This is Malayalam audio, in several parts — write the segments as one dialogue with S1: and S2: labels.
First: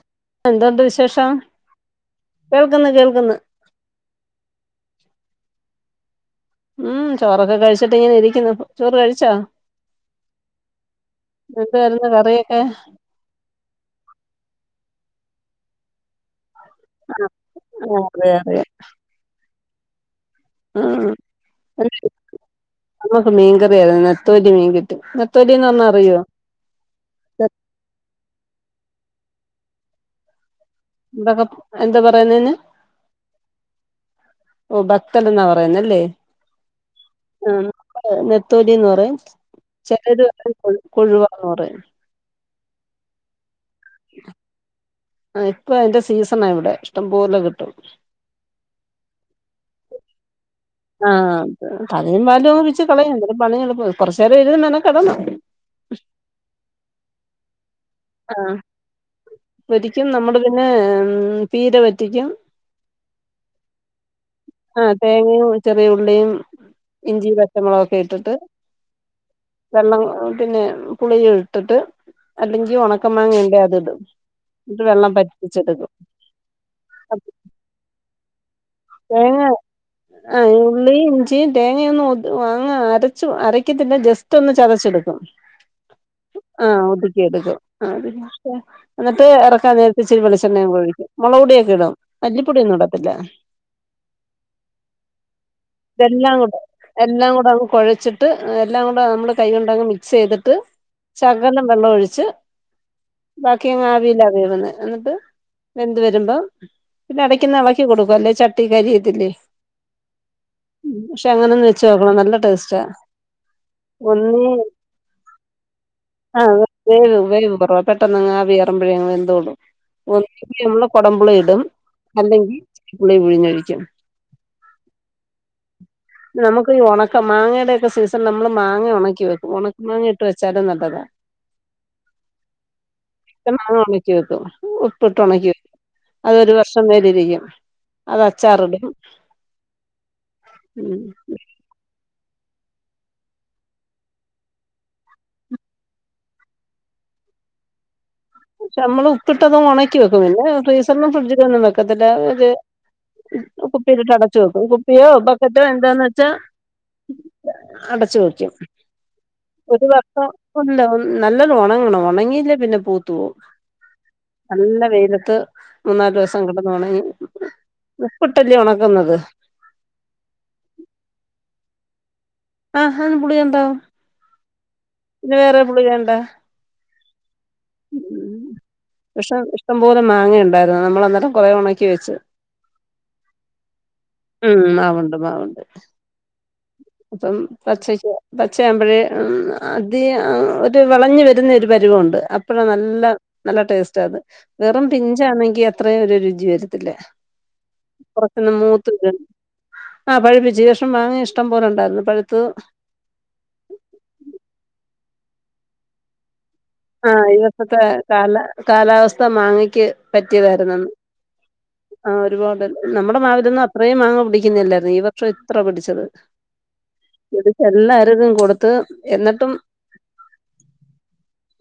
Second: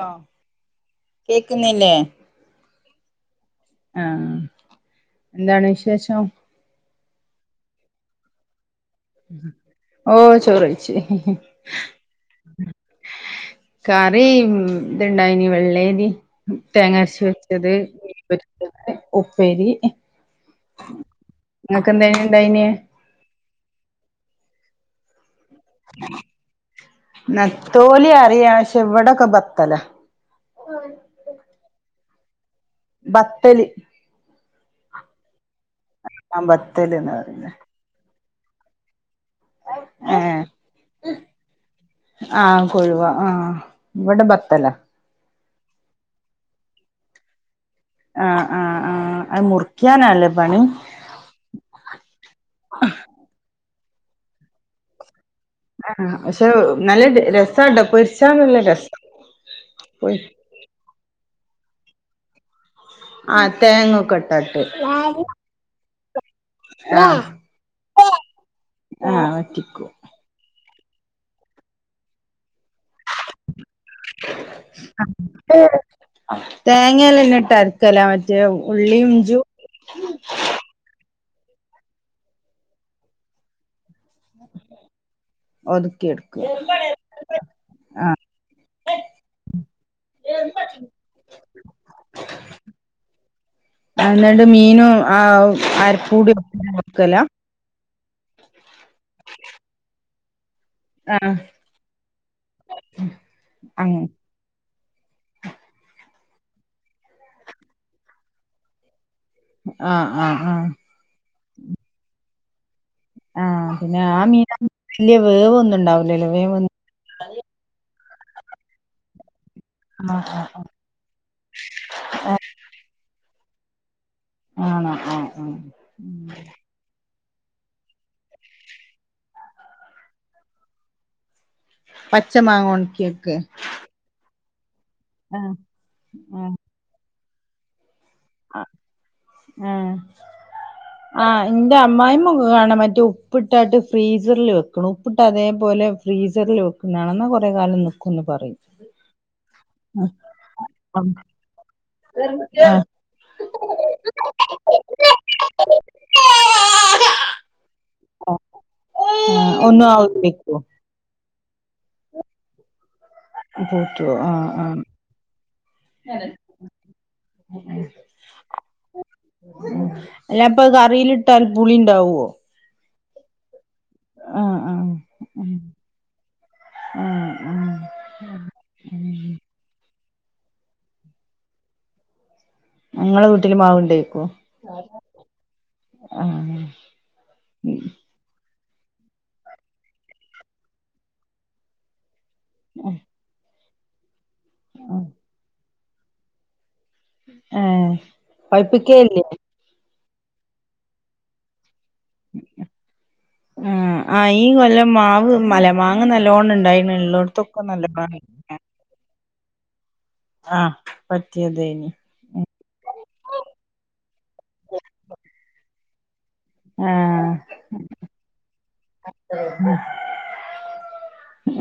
S1: ആ
S2: എന്തോണ്ട് വിശേഷം?
S1: കേക്കുന്നില്ലേ
S2: കേൾക്കുന്നു കേൾക്കുന്നു
S1: ആഹ് എന്താണ് വിശേഷം?
S2: ഉം ചോറൊക്കെ കഴിച്ചിട്ട് ഇങ്ങനെ ഇരിക്കുന്നു ചോറ് കഴിച്ചോ
S1: ഓഹ് ചോറ് കഴിച്ച്
S2: എന്തായിരുന്നു കറിയൊക്കെ
S1: കറി ഇത്ണ്ടായിനി വെള്ളേരി തേങ്ങാരച്ച് വെച്ചത്
S2: ആഹ് അറിയാം അറിയാം
S1: ഉപ്പേരി
S2: ആഹ്
S1: ഇങ്ങക്ക് എന്തേനി ഇണ്ടായിനെ
S2: ഞങ്ങക്ക് മീൻ കറി ആയിരുന്നു നത്തോലി മീൻ കിട്ടി നത്തോലീന്ന് പറഞ്ഞ അറിയോ
S1: നത്തോലി അറിയാം പക്ഷെ ഇവിടൊക്കെ ബത്തലാ
S2: എന്തൊക്കെ എന്താ പറയുന്നതിന്
S1: ബത്തല്
S2: ഓഹ് ബത്തല് എന്നാ പറയുന്നല്ലേ
S1: ആ ബത്തല്ന്ന് പറയുന്നെ
S2: ഉം നെത്തോലിന്ന് പറയും ചിലര്
S1: ഏഹ്
S2: കൊ കൊഴുവാന്ന് പറയും
S1: ആഹ് കൊഴുവ ആഹ് ഇവിടെ ബത്തല
S2: ആഹ് ഇപ്പൊ അതിന്റെ സീസണാ ഇവിടെ ഇഷ്ടംപോലെ കിട്ടും
S1: ആഹ് ആഹ് ആഹ് അത് മുറിക്ക്യാനല്ലേ പണി
S2: ആഹ് തലയും വാലും അങ്ങ് പിച്ചി കളയും എന്നാലും പണിഎളുപ്പമാ കൊറച്ച് നേരം ഇരുന്ന് മെനകെടണം
S1: ആഹ് പക്ഷെ നല്ല രസാട്ടോ പൊരിച്ചാ
S2: ആഹ്
S1: നല്ല രസം
S2: പൊരിക്കും
S1: പൊ
S2: നമ്മള് പിന്നെ ഉം പീര പറ്റിക്കും
S1: ആ തെങ്ങൊക്കെ
S2: ആഹ് തേങ്ങയും ചെറിയ ഉള്ളിയും ഇഞ്ചി പച്ചമുളകും ഒക്കെ ഇട്ടിട്ട്
S1: ആഹ് പറ്റി
S2: വെള്ളം ഏഹ് പിന്നെ പുളിയും ഇട്ടിട്ട് അല്ലെങ്കിൽ ഒണക്ക മാങ്ങ ഉണ്ടേ അത് ഇടും എന്നിട്ട് വെള്ളം പറ്റിച്ചെടുക്കും
S1: തേങ്ങെല്ലാം
S2: അപ്പൊ
S1: ഇന്നിട്ടരക്കലാ മറ്റേ ഉള്ളിയും ഇഞ്ചീം
S2: ആ ഉള്ളിയും ഇഞ്ചിയും തേങ്ങയൊന്നും ഒത് അങ്ങ് അരച്ചു അരക്കത്തില്ല ജസ്റ്റ് സ്റ്റൊന്ന് ചതച്ചെടുക്കും
S1: ഒതുക്കിയെടുക്കും
S2: ആഹ് ഒതുക്കി എടുക്കും ആ
S1: ആഹ്
S2: എന്നിട്ട് എറക്കാൻ നേരത്തിച്ചിരി വെളിച്ചെണ്ണയും കൂടെ ഒഴിയ്ക്കും മൊളക് പൊടിയൊക്കെ ഇടും മല്ലിപ്പൊടിയൊന്നും ഇടത്തില്ല
S1: അന്നിട്ട് മീനും ആഹ് അരപ്പൂടി
S2: ഇതെല്ലാം കൂടെ
S1: വെക്കലാ
S2: എല്ലാം കൂടങ്ങ് കൊഴച്ചി ട്ട് എല്ലാം കൂടെ നമ്മള് കൈ കൊണ്ടങ്ങ് മിക്സെയ്തിട്ട്
S1: ആഹ്
S2: ശകലം വെള്ളം ഒഴിച്ച് ബാക്കിയങ്ങ്
S1: അങ്ങ്
S2: ആവിയിലാ വേവുന്നെ എന്നിട്ട് വെന്ത് വരുമ്പോ പിന്നെ എടയ്ക്കൊന്ന് എളക്കി കൊടുക്കുവ അല്ലെ ച ട്ടി കരിയത്തില്ലേ
S1: ആഹ് ആഹ് ആഹ്
S2: ഉം പക്ഷെ അങ്ങനൊന്ന് വെച്ച് നോക്കണം നല്ല ടേസ്റ്റാ
S1: ആഹ് പിന്നെ ആഹ്
S2: ഒന്നീ
S1: മീനും വല്യ വേവൊന്നും ഇണ്ടാവൂലല്ലോ വെ
S2: വേവും വേവ് കൊറവ പെട്ടെന്നങ്ങു ആവി കേറുമ്പഴേ അങ്ങ് വെന്തോളും
S1: ആഹ് ആഹ്
S2: [unintelligible] കൊടംമ്പുളി ഇടും അല്ലെങ്കി പുളി പിഴിഞ്ഞൊഴിക്കും
S1: ആണോ ആഹ് ആഹ്
S2: നമ്മക്ക് ഈ ഒണക്ക മാങ്ങയുടെക്കെ സീസണ് നമ്മള് മാങ്ങ ഒണക്കി വെക്കും ഒണക്ക മാങ്ങ ഇട്ട് വെച്ചാലും നല്ലതാ
S1: പച്ച മാങ്ങ ഒൺക്കിയെക്കെ
S2: ക്കി വെക്കും ഉപ്പിട്ട് ഒണക്കി വെക്കും അതൊരു
S1: ആഹ്
S2: വർഷം വരെ ഇരിയ്ക്കും അതച്ചാറിടും
S1: ആഹ്
S2: ഉം
S1: ആഹ് ഇന്റെ അമ്മായിമ്മൊക്കെ കാണാ മറ്റേ ഉപ്പിട്ടാട്ട് ഫ്രീസറില് വെക്കണു ഉപ്പിട്ട് അതേപോലെ ഫ്രീസറില് വക്കുന്നാണ ന്ന കൊറേ കാലം നിക്കുന്ന് പറയും
S2: പക്ഷെ നമ്മള് ഉപ്പിട്ടതും ഒണക്കി
S1: ആഹ്
S2: വെക്കും പിന്നെ ഫ്രീസറിലും ഫ്രിഡ്ജിലൊന്നും വെക്കത്തില്ല ഒരു കുപ്പിയിലിട്ട് അടച്ചു വെക്കും കുപ്പിയോ ബക്കറ്റോ എന്താന്ന് വെച്ചാ അടച്ച് വെക്കും
S1: ഉം
S2: ഒരു വർഷം ഇല്ല നല്ലോണം ഒണങ്ങണം ഒണങ്ങിയില്ലേ പിന്നെ പൂത്തു പോവും
S1: പൂത്തുവോ ആഹ്
S2: നല്ല
S1: ആഹ്
S2: വെയിലത്ത് മൂന്നാല് ദിവസം കിടന്നൊണങ്ങി ഉപ്പിട്ടല്ല്യൊ ഒണക്കുന്നത്
S1: ഉം അല്ലപ്പത് കറിയിലിട്ടാൽ പുളി ഇണ്ടാവോ
S2: ആഹ് പുളിയുണ്ടാവും
S1: ആഹ് ആഹ്
S2: പിന്നെ വേറെ പുളി വേണ്ട
S1: ഉം ഉം
S2: ഉം പക്ഷെ ഇഷ്ടംപോലെ മാങ്ങയുണ്ടായിരുന്നു നമ്മൾ അന്നേരം കൊറേ ഒണക്കി വെച്ചു
S1: ഇങ്ങളെ വീട്ടില് മാവ്ണ്ടേക്കും ആഹ്
S2: ഇപ്പം പച്ചയ്ക്കാ പച്ചയാവുമ്പഴേ അധികം ഒരു വെളഞ്ഞു വരുന്ന ഒരു പരുവുണ്ട് അ അപ്പഴാ നല്ല നല്ല ടേസ്റ്റത് വെറും പിഞ്ചാണെങ്കി അത്രയൊരു രുചി വരത്തില്ല
S1: ഏഹ്
S2: പൊറത്ത്ന്ന് മൂത്ത് വരും
S1: പഴുപ്പിക്കേയില്ലേ
S2: ആഹ് പഴിപ്പിച്ച് ഈ വർഷം മാങ്ങയി ഇഷ്ട്ടം പോലെ ഉണ്ടായിരുന്നു പഴുത്തതും
S1: ഉം ആഹ് ഈ കൊല്ലം മാവ് മല്ല മാങ്ങ നല്ലോണം ഇണ്ടായിണ്
S2: ആ ഈ
S1: ഇള്ളോട്ത്തൊക്കെ
S2: വർഷത്തെ
S1: നല്ലോണണ്ടാ
S2: കാല കാലാവസ്ഥ മാങ്ങയ്ക്ക്
S1: ആഹ്
S2: പറ്റിയതായിരുന്നെന്ന്
S1: പറ്റിയതേനി
S2: ആഹ് ഒരുപാട് നമ്മടെ മാവിലൊന്നും അത്രയും മാങ്ങ പിടിയ്ക്കുന്നില്ലായിരുന്നു ഈ വർഷ ഇത്ര പിടിച്ചത്
S1: ആഹ്
S2: ഒടിച്ച് എല്ലാർക്കും കൊടുത്ത് എന്നിട്ടും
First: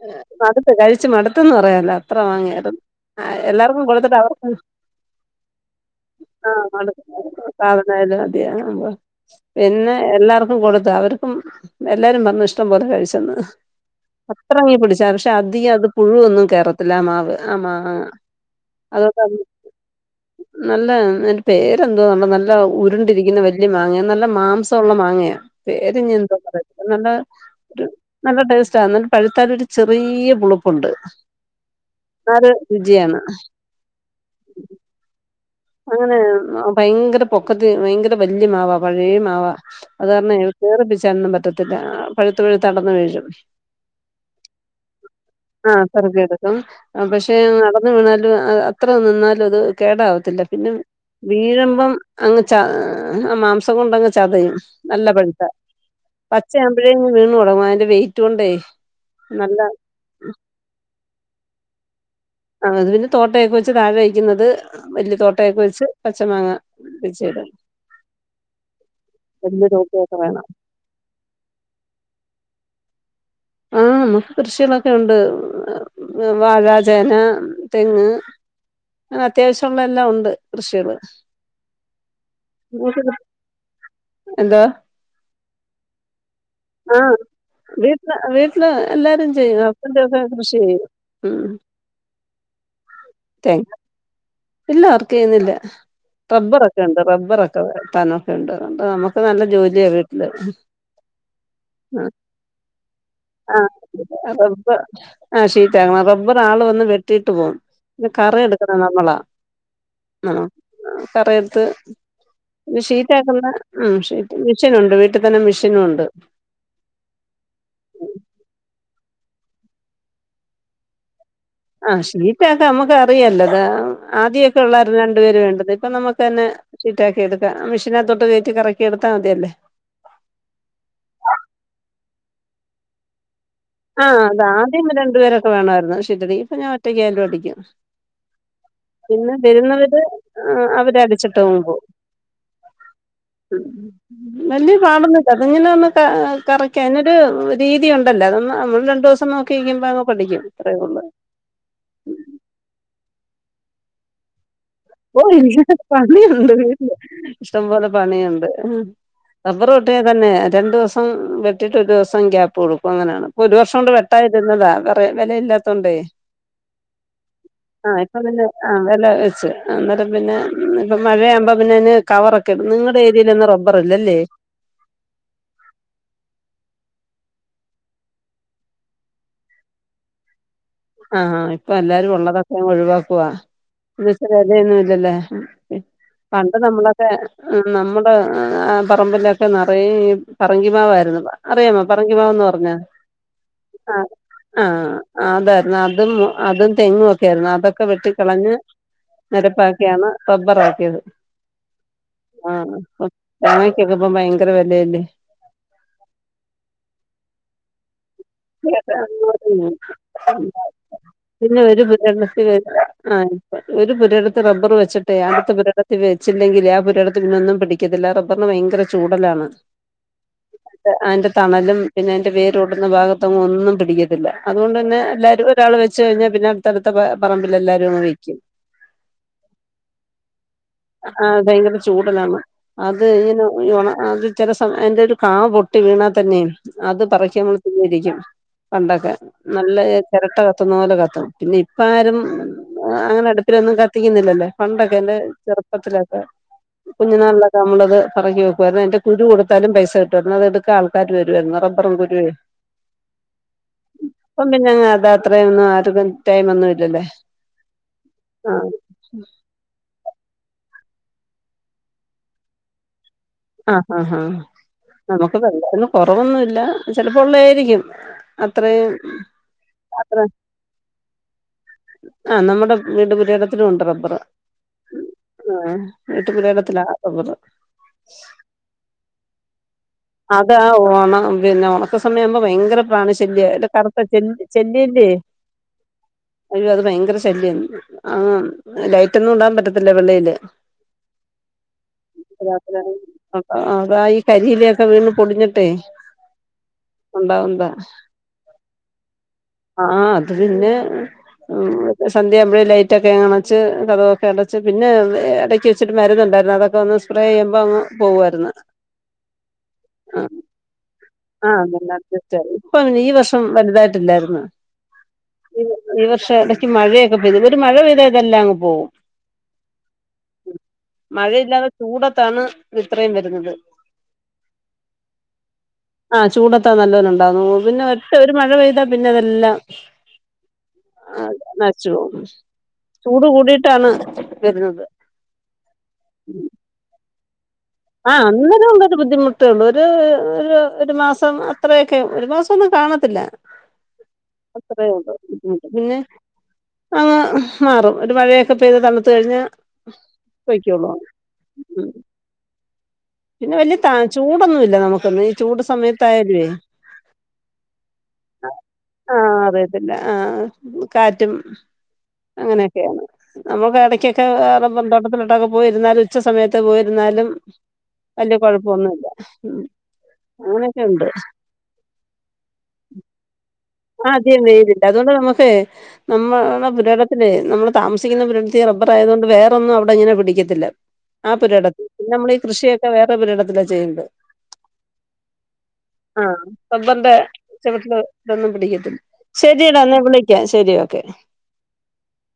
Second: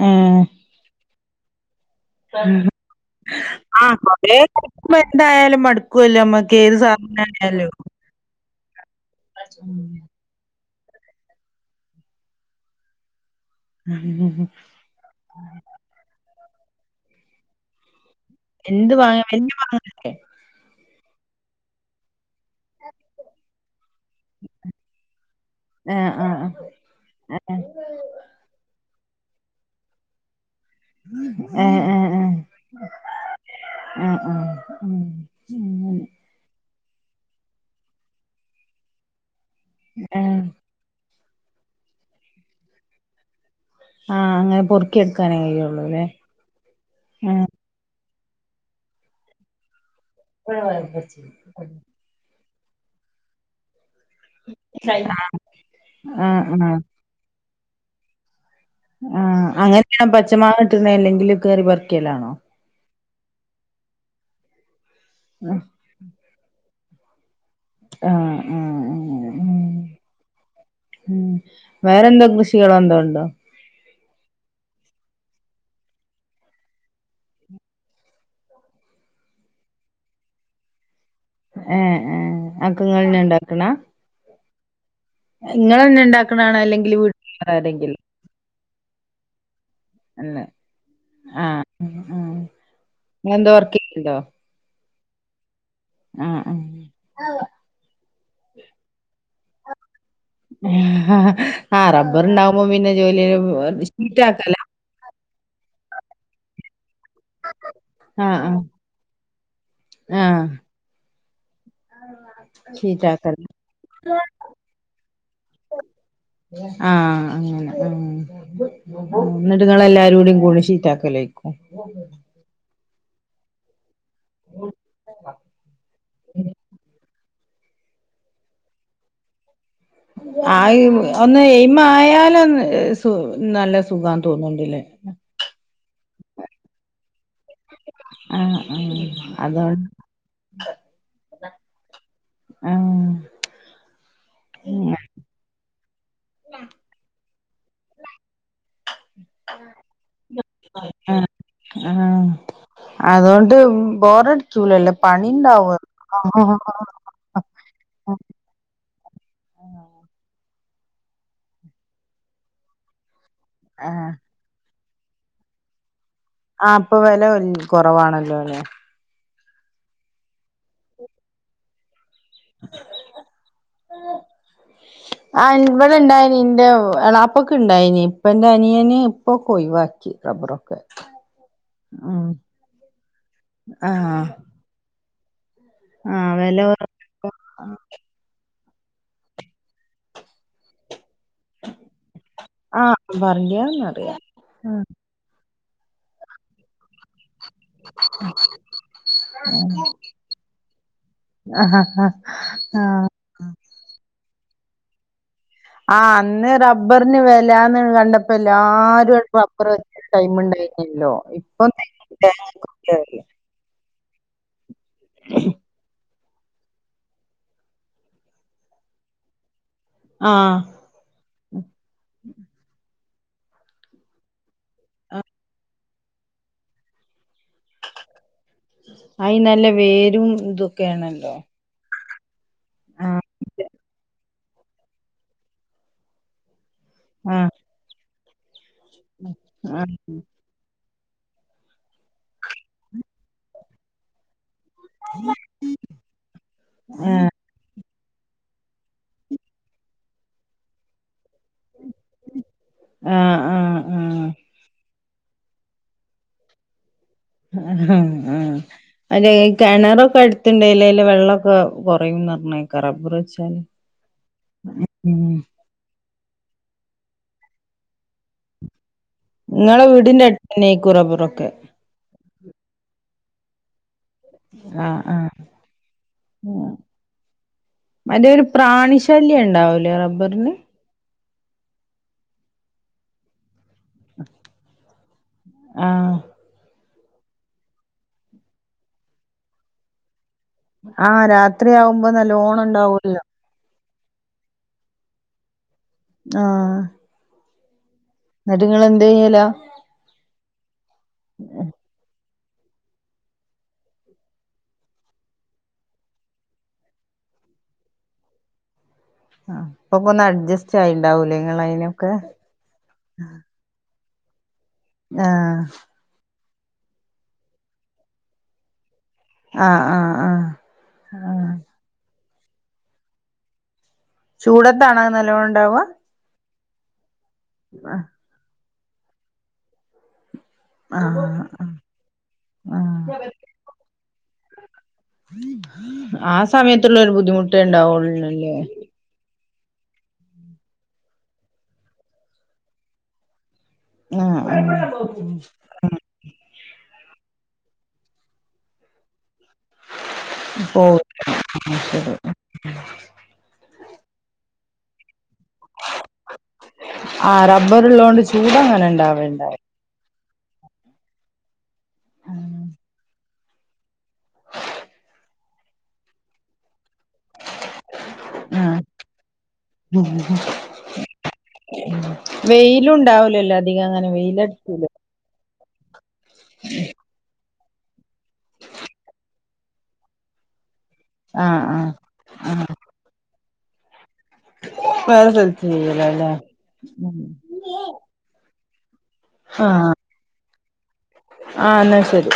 S2: ഏഹ് മട്ത്ത് കഴിച്ച് മട്ത്തെന്ന് പറയാലോ അത്ര മാങ്ങയായിരുന്നു ആഹ് എല്ലാർക്കും
S1: ആഹ്
S2: കൊടുത്തിട്ട്
S1: കൊറേ
S2: അവർക്കും
S1: കഴിക്കുമ്പോ എന്തായാലും മടുക്കുവല്ലോ നമ്മക്ക് ഏത്
S2: ആഹ് [unintelligible]
S1: സാധനായാലും
S2: സാധനായാലും [unintelligible] പിന്നെ എല്ലാർക്കും ക്കും കൊടുത്ത് അവർക്കും എല്ലാരും പറഞ്ഞു ഇഷ്ടം പോലെ കഴിച്ചെന്ന്
S1: ഉം
S2: ഇത്രങ്ങി പിടിച്ചാലും പക്ഷെ അധികത് പുഴുവൊന്നും കേറത്തില്ല ആഹ് മാവ് ആഹ് മാങ്ങ
S1: എന്ത് മാങ്ങ വല്യ മാങ്ങനല്ലേ
S2: നല്ലതാ അയിന്റെ പേരെന്തോണ്ട നല്ല ഉരുണ്ടിരിയ്ക്കുന്ന വല്യ മാങ്ങ നല്ല മാംസം ഉള്ള മാങ്ങയാ പേര്
S1: ആഹ്
S2: ഞെന്തോ
S1: ആഹ്
S2: പറ ന്നല്ല
S1: ആഹ്
S2: ട്ട് ടേസ്റ്റാ ന്നാലും പഴുത്താലൊര് ചെറിയ പുളുപ്പുണ്ട്
S1: ഏഹ് ഏഹ് ഏഹ്
S2: എന്നാല് രുചിയാണ്.
S1: ആഹ് ആഹ് ഉം
S2: അങ്ങനെ ഭയങ്കര പൊക്കത്ത് ഭയങ്കര വല്യ മാവ പഴെ മാവ അത് കാരണെ
S1: ഏഹ്
S2: കേറിപ്പിച്ചാനൊന്നും പറ്റത്തില്ല പഴുത്തു പഴുത്തടന്നു വീഴും.
S1: ആഹ് അങ്ങനെ പൊറുക്കി എടുക്കാനേ
S2: ആഹ്
S1: കഴിയുള്ളൂല്ലേ
S2: പെറ്ക്കി എട്ക്കും ഉം പക്ഷേ
S1: ആഹ്
S2: ന്നട ന്ന് വീണാലും അത്ര നിന്നാലും അത് കേടാവത്തില്ല.
S1: [unintelligible]
S2: പിന്നെ
S1: പർചെ
S2: വീഴുമ്പം അങ്ങ് ച്ചാ ആഹ് മാംസം കൊണ്ടങ്. ചതയും ന്നല്ല പഴുത്ത
S1: ആഹ് ആഹ്
S2: പച്ചയാവുമ്പോഴേങ് വീണ് തോടങ്ങും അതിന്റെ വെയ്റ്റ് കൊണ്ടേ.
S1: ആഹ്
S2: നല്ല
S1: അങ്ങനെയാ പച്ചമാങ്ങ ട്ട്ണെ അല്ലെങ്കില് കേറി പർക്കലാണോ?
S2: നങ്ങൾതെ പിന്നെ തോട്ടയൊക്കെ വെച്ച് താഴെ വെക്കുന്നത് വല്ല്യ തോട്ടയൊക്കെ
S1: ആഹ്
S2: വെച്ച്. പച്ച മാങ്ങ കുഴിച്ചിടും.
S1: ആഹ് ആഹ് ആഹ്
S2: തോട്ടയൊക്കെ വേണം
S1: ആഹ്. ഉം വേറെന്തോ കൃഷികള് എന്തോണ്ടോ?
S2: ആഹ് കൃഷികളൊക്കെ ഉണ്ട്. വാഴ, ചേന, തെങ്ങ്. അത്യാവ്ശ്യള്ള എല്ലാം ഉണ്ട് കൃഷികള്.
S1: ഏഹ് ഏഹ് അതൊക്ക ഇങ്ങളന്നെ ഇണ്ടാക്ക്ണ.
S2: എന്തോ
S1: ഇങ്ങളന്നെ ഇണ്ടാക്ക്ണാണോ അല്ലെങ്കില്
S2: ആ
S1: വീട്ട്ല് വേറെ ആരെങ്കിലും
S2: വീട്ടില് വീട്ടില് എല്ലാരും ചെയ്യും ആ ഇതൊക്കെ
S1: അല്ല
S2: കൃഷി ചെയ്യും ഉം
S1: ആഹ്
S2: ട്ടേയ്
S1: ഇണ്ടോ
S2: ഇല്ല വർക്ക് ചെയ്യുന്നില്ല
S1: ആഹ്
S2: റബ്ബറോക്കെണ്ട് റബ്ബറക് വെട്ടാനോക്കെണ്ട് അപ്പൊ അമ്മക്ക് നല്ല ജോലിയാ കിട്ട്
S1: ആഹ് റബ്ബർ ഉണ്ടാവുമ്പോ പിന്നെ ജോലില്
S2: ആ
S1: ഷീറ്റ്
S2: ആ,
S1: ആക്കലാ.
S2: റബ്ബർ ആഹ് ഷീറ്റാക്കണം റബ്ബർ ആൾ വന്ന് വെട്ടിറ്റ് പോവും പിന്നെ കറ
S1: ആഹ് ആഹ്
S2: എട്ക്കുന്നെ ന്നമ്മളാ. അ
S1: ആഹ്
S2: കറ എടുത്ത് ഇത്
S1: ഷീറ്റാക്കല്
S2: ഷീറ്റാക്കുന്ന ഉം മെഷി മെഷീനുണ്ട് വീട്ടിൽ തന്നെ മെഷീനുണ്ട്.
S1: ആഹ് അങ്ങനെ ആഹ്. ന്ന്ട്ട് ഇങ്ങളെല്ലാരുടി കൂടി ഷിറ്റാക്കലെക്കും.
S2: ആഹ് ഷീറ്റാക്ക അമ്മക്ക് അറിയല്ലോത ആദ്യക്കെള്ളായിരുന്നു രണ്ട് പേര് വേണ്ടത് ഇപ്പൊ ന്നമുക്ക് തന്നെ ഷിറ്റാക് ക്കിഎട്ക്കാ അ മെഷീനകത്തോട്ട് കെറ്റി കറക്കി എടുത്താ മതിയല്ലേ.
S1: ആയ് ഒന്ന് എയ്മായാലോന്ന് എഹ് സു ന്നല്ലെ
S2: ആഹ് അതാ ആദ്യം രണ്ട് പേരൊക്കെ വേണായ്ര്ന്നു ഷിറ്റടി ഇപ്പ ഞാൻ ഒറ്റയ്ക്ക് ആയാലും അടിക്കും.
S1: ആഹ് ആഹ്.
S2: പിന്നെ
S1: അതോണ്ട്
S2: വെരുന്നവര് അവര് അടിച്ചിട്ടങ് പോവും.
S1: ആഹ്.
S2: ഉം. വല്ല്യ പാടോന്ന്ല്ല അത്ങ്ങനെ ഒന്ന് കറക്ക അയ്നൊര് രീതി ഉണ്ടല്ലോ അതൊന്ന്. അമ്മള് രണ്ടോസം ന്നോക്കി ഇര്ക്കുമ്പോ അങ് പഠിക്കുംത്രേ ഒള്ള്.
S1: ആഹ് ആഹ് അതൊണ്ട് ബോറട്ക്കൂലല്ലോ.
S2: ഓ ഇൻഷുട്ട് പണിയുണ്ട് വീട്ടല് ഇഷ്ടം പോലെ പണിയുണ്ട്. റബറ് വെട്ട്യാ തന്നെ രണ്ടുസം വെട്ടിറ്റ് ഒരു ദിവസം ഗ്യയാപ്പ് കൊട്ക്കും അങ്ങനെണ്. ഒര് വർഷോകൊണ്ട് വെട്ടാൻ ഇര്ന്നതാ വേറെ വെലയില്ലാത്തോണ്ടേ.
S1: ആഹ് ഇപ്പൊ വെല
S2: ആഹ് ഇപ്പൊ പിന്നെ
S1: കൊറവാണല്ലോല്ലേ
S2: ആഹ് വെല വെച്ച്. ആഹ് ന്ന്ട്ട് പിന്നെ ഇപ്പ മഴയാവുമ്പോ പിന്നെ അയ്ന് കവറക്കെ ഇടും നിങ്ങടെ ഏരിയയിലന്നും റബ്ബറ് ഇല്ലല്ലെ.
S1: ആഹ് ഇവിടെ ഇണ്ടായിന് എന്റെ എളാപ്പക്ക് ഇണ്ടായിന് ഇപ്പന്റെ അനിയന് ഇപ്പൊക്കെ ഒഴിവാക്കി റബറോ
S2: ആ ഇപ്പൊ എല്ലാരും ഉള്ളതൊക്കെ അങ്ങ് ഒഴിവാക്കുവാ എന്നു
S1: ആഹ്
S2: വച്ചാ വെലയൊന്നും ഇല്ലല്ലോ
S1: ആഹ്
S2: പണ്ട്
S1: വെല
S2: നമ്മള് ക്കെ നമ്മുടെ ആ പറമ്പിലൊക്കെ നിറയേ ഈ പറങ്കിമാവായിരുന്നു അറിയാമോ പറങ്കിമാവെന്ന് പറഞ്ഞാ
S1: ആഹ്
S2: ആഹ്
S1: പറഞ്ഞാന്നറിയാം
S2: ആഹ് ആഹ് അതെ ന്ന അതും അതും തെങ്ങും ഒക്കെ ആയിരുന്നു അതൊക്കെ വെട്ടി കളഞ്ഞ് നിരപ്പാക്കിയാണ് റബ്ബറാക്കിയത് ആഹ് തേങ്ങായികൊക്കെ ഇപ്പം ഭയങ്കര വിലയില്ലേ
S1: ആഹ് അന്ന് റബ്ബറിന് വെലാന്ന് കണ്ടപ്പം പ്പം എല്ലാരും ഇപ്പം അപ്പുറം ടൈമുണ്ടായിരുന്നില്ലല്ലോ
S2: പിന്നെ
S1: ഇപ്പൊ
S2: ഒരു പുരടത്തി ആഹ് ഒരു പുരയിടത്ത് റബ്ബർ വെച്ചിട്ടേ അടുത്ത പുരയിടത്തിൽ വെ ച്ചില്ലെങ്കിലേ ആ പുരയിടത്ത് പിന്നൊന്നും പിടിക്കത്തില്ല ആ റബ്ബറിന് ഭയങ്കര ചൂടലാണ്
S1: ആഹ്
S2: അതിന്റെ തണലും പിന്നെ അതിന്റെ വേര് ഓടുന്ന ഭാഗത്തൊങ്ങും ഒന്നും പിടിക്ക ത്തില്ല. അതോണ്ടന്നെ എല്ലാരും ഒരാൾ വെച്ച് കഴിഞ്ഞാ പിന്നെ അടുത്തടുത്ത പ പറമ്പിൽ എല്ലാരും അങ്ങ് വെക്കും
S1: അയിന് നല്ല വേരും
S2: ആ
S1: ഇതൊക്കെയാണല്ലോ
S2: ഭയങ്കര ചൂടലാണ് അത്
S1: ആഹ്
S2: ഇ ഈ ഉണ ചെല സമയം അതിന്റെ ഒരു കാ പൊട്ടി വീണാ തന്നേ അത് പറക്കി
S1: ആഹ്
S2: നമ്മൾ തീയരിക്കും പണ്ടൊക്കെ നല്ല
S1: ആഹ്
S2: ചിരട്ട ക ത്തുന്ന പോലെ കത്തും പിന്നെ ഇപ്പാരും അങ്ങനെ അടുപ്പിലൊന്നും കത്തിക്കുന്നില്ലല്ലോ പണ്ടൊക്കെ എന്റെ ചെറുപ്പത്തിലൊക്കെ കുഞ്ഞുനാളിലൊക്കെ നമ്മളിത് പറക്കി വെക്കുവായിരുന്നു അതിന്റെ കുരു കൊടുത്താലും പൈസ കിട്ടുവായിരുന്നു. അത് എടുക്കാൻ ആൾക്കാര് വരുവായിരുന്നു റബ്ബറും കുരുവേ
S1: ആഹ് ആഹ് ആഹ്
S2: ഇപ്പം പിന്നെ അങ്ങ് അത് അത്രയൊന്നും ആരുക്കും ടൈം ഒന്നും ഇല്ലല്ലോ
S1: ഉം അയ്ലെ ഈ കിണറൊക്കെ അടുത്തുണ്ടേല് അയില് വെള്ളോക്കെ കുറയൂന്ന് പറഞ്ഞെ റബ്ബറ് വെച്ചാല്
S2: ആഹ ആഹ ആഹ
S1: ഉം
S2: നമുക്ക് [unintelligible] കുറവൊന്നുമില്ല ചിലപ്പോ ഉള്ളയായിരിക്കും അത്രയും
S1: നിങ്ങളെ വീടിന്റെ അടുത്ത്ന്നെ യിരിക്കു റബ്ബറൊക്കെ
S2: ആഹ നമ്മടെ വീട് പുരയിടത്തിലും ഉണ്ട് റബ്ബർ
S1: ആഹ് ആഹ്
S2: ആ വീട്ട്
S1: ആഹ്
S2: പുരയിടത്തിലാ റബ്ബർ
S1: മറ്റേ ഒരു പ്രാണി ശല്യം ഉണ്ടാവൂലേ റബ്ബറിന്
S2: ആഹ ഒണ പിന്നെ ഒണക്കസമയാവുമ്പോ ഭയങ്കര പ്രാണി ശല്യാ ഇല്ല കറുത്ത ചെ ചെല്ലിയില്ലേ
S1: ആഹ
S2: അയ്യോ അത് ഭയങ്കര ശല്യാണ്ആഹ ലൈറ്റൊന്നും ഇടാൻ പറ്റത്തില്ല വെളിയില്
S1: ആ ഹ രാത്രിയാവുമ്പോ നല്ലോണം ഉണ്ടാവൂല്ലോ
S2: ആ അതാ ഈ കരിയിലയൊക്കെ വീണ് പൊടിഞ്ഞിട്ടേ
S1: ആഹ
S2: ഉണ്ടാവുന്താ
S1: എന്നിട്ട് നിങ്ങള് എന്തു യ്യലാ
S2: ആഹ അത് പിന്നെ സന്ധ്യയാവുമ്പോഴേ ലൈറ്റൊക്കെ അണച്ച് കതൊവൊക്കെ അടച്ച് പിന്നെ ഇടക്ക് ഇച്ചിരി മരുന്നുണ്ടായിരുന്നു അതൊക്കെ ഒന്ന് സ്പ്രേ ചെയ്യുമ്പോൾ അങ്ങ് പോവായിരുന്നു
S1: ആപ്പൊക്കെ ഒന്ന് അഡ്ജസ്റ്റ് ആയിട്ടുണ്ടാവൂലേ
S2: ആഹ ഒന്ന് അഡ്ജസ്റ്റായി. ഇപ്പം ഈ വർഷം വലുതായിട്ടില്ലായിരുന്നു
S1: ആഹ്
S2: ഈ വർഷം ഇടക്ക് മഴയൊക്കെ പെയ്തു ഒരു മഴ പെയ്താ ഇതെല്ലാം അങ്ങ് പോകും
S1: ആ ഹആ ഹആഹ
S2: മഴയില്ലാതെ ചൂടത്താണ് ഇത്രയും വരുന്നത്
S1: ചൂടത്താണോ അത് നല്ലോണം ഉണ്ടാവ
S2: ആഹ് ചൂടത്താ നല്ലോലെ ഉണ്ടാവുന്ന പിന്നെ ഒറ്റ ഒരു മഴ പെയ്താ പിന്നെ അതെല്ലാം
S1: ആഹ് ആഹ്
S2: നശിച്ചു പോകും ചൂട്
S1: ആഹ്
S2: കൂടിയിട്ടാണ് വരുന്നത്
S1: ആ സമയത്തുള്ളരു ബുദ്ധിമു
S2: ആഹ് അന്നൊരു മുൻമ്പ് ബുദ്ധിമുട്ടള്ളൂ ഒരു ഒരു ഒരു മാസം അത്രയൊക്കെ ഒരു മാസം ഒന്നും കാണത്തില്ല
S1: ആഹ് ആഹ്
S2: അത്രയുള്ളൂ പിന്നെ അങ്ങ് മാറും ഒരു മഴയൊക്കെ പെയ്ത് തണ്ത്തു കഴിഞ്ഞാ പൊയ്ക്കോളും
S1: ഓക്കേ എന്നാ
S2: ഉം
S1: ശരി എന്നാ
S2: പിന്നെ വലിയ ത ചൂടൊന്നും ഇല്ല നമുക്കൊന്നും ഈ ചൂട് സമയത്തയെല്‌വേ
S1: ആ റബ്ബറുള്ളോണ്ട് ചൂട് അങ്ങനെ
S2: ആഹ്
S1: ഇണ്ടാവേണ്ട
S2: അതെ ആഹ് ആഹ് കാറ്റും അങ്ങനെയൊക്കെയാണ് നമ്മുക്ക് ഇടക്കൊക്കെ റബ്ബർ ന്തോട്ടത്തിലിട്ടൊക്കെ പോയിരുന്നാലും ഉച്ച സമയത്ത് പോയിരുന്നാലും വല്യ
S1: ആ
S2: കൊഴപ്പൊന്നുല്ല ഉം അങ്ങനൊക്കെണ്ട്
S1: വെയില് ഉണ്ടാവലില്ലല്ലോ
S2: ആഹ് അധികം വെയിലില്ല അതുകൊണ്ട് നമുക്ക് നമ്മള പുരാട്ത്തിലെ നമ്മ താമസിക്കുന്ന പുരടത്തി റബ്ബർ ആയത് കൊണ്ട് വേറെന്നും അവിടെ ഇങ്ങനെ പിടിക്കത്തില്ല ആ പുരിടത്തിൽ പിന്നെ നമ്മൾ ഈ കൃഷിയൊക്കെ വേറെ പുരിയിടത്തിലേ ചെയ്യണ്ട്
S1: വേറെ സ്ഥലത്ത് ചെയ്യലാല്ലേ
S2: ആഹ് റബ്ബറിൻ്റെ ചോവ ട്ടില് ഇത് ഒന്നും പിടിക്കത്തില്ല ശരിടാ എന്ന വിളിക്കാം ശരി ഒക്കെ
S1: ആഹ് എന്നാ ശരി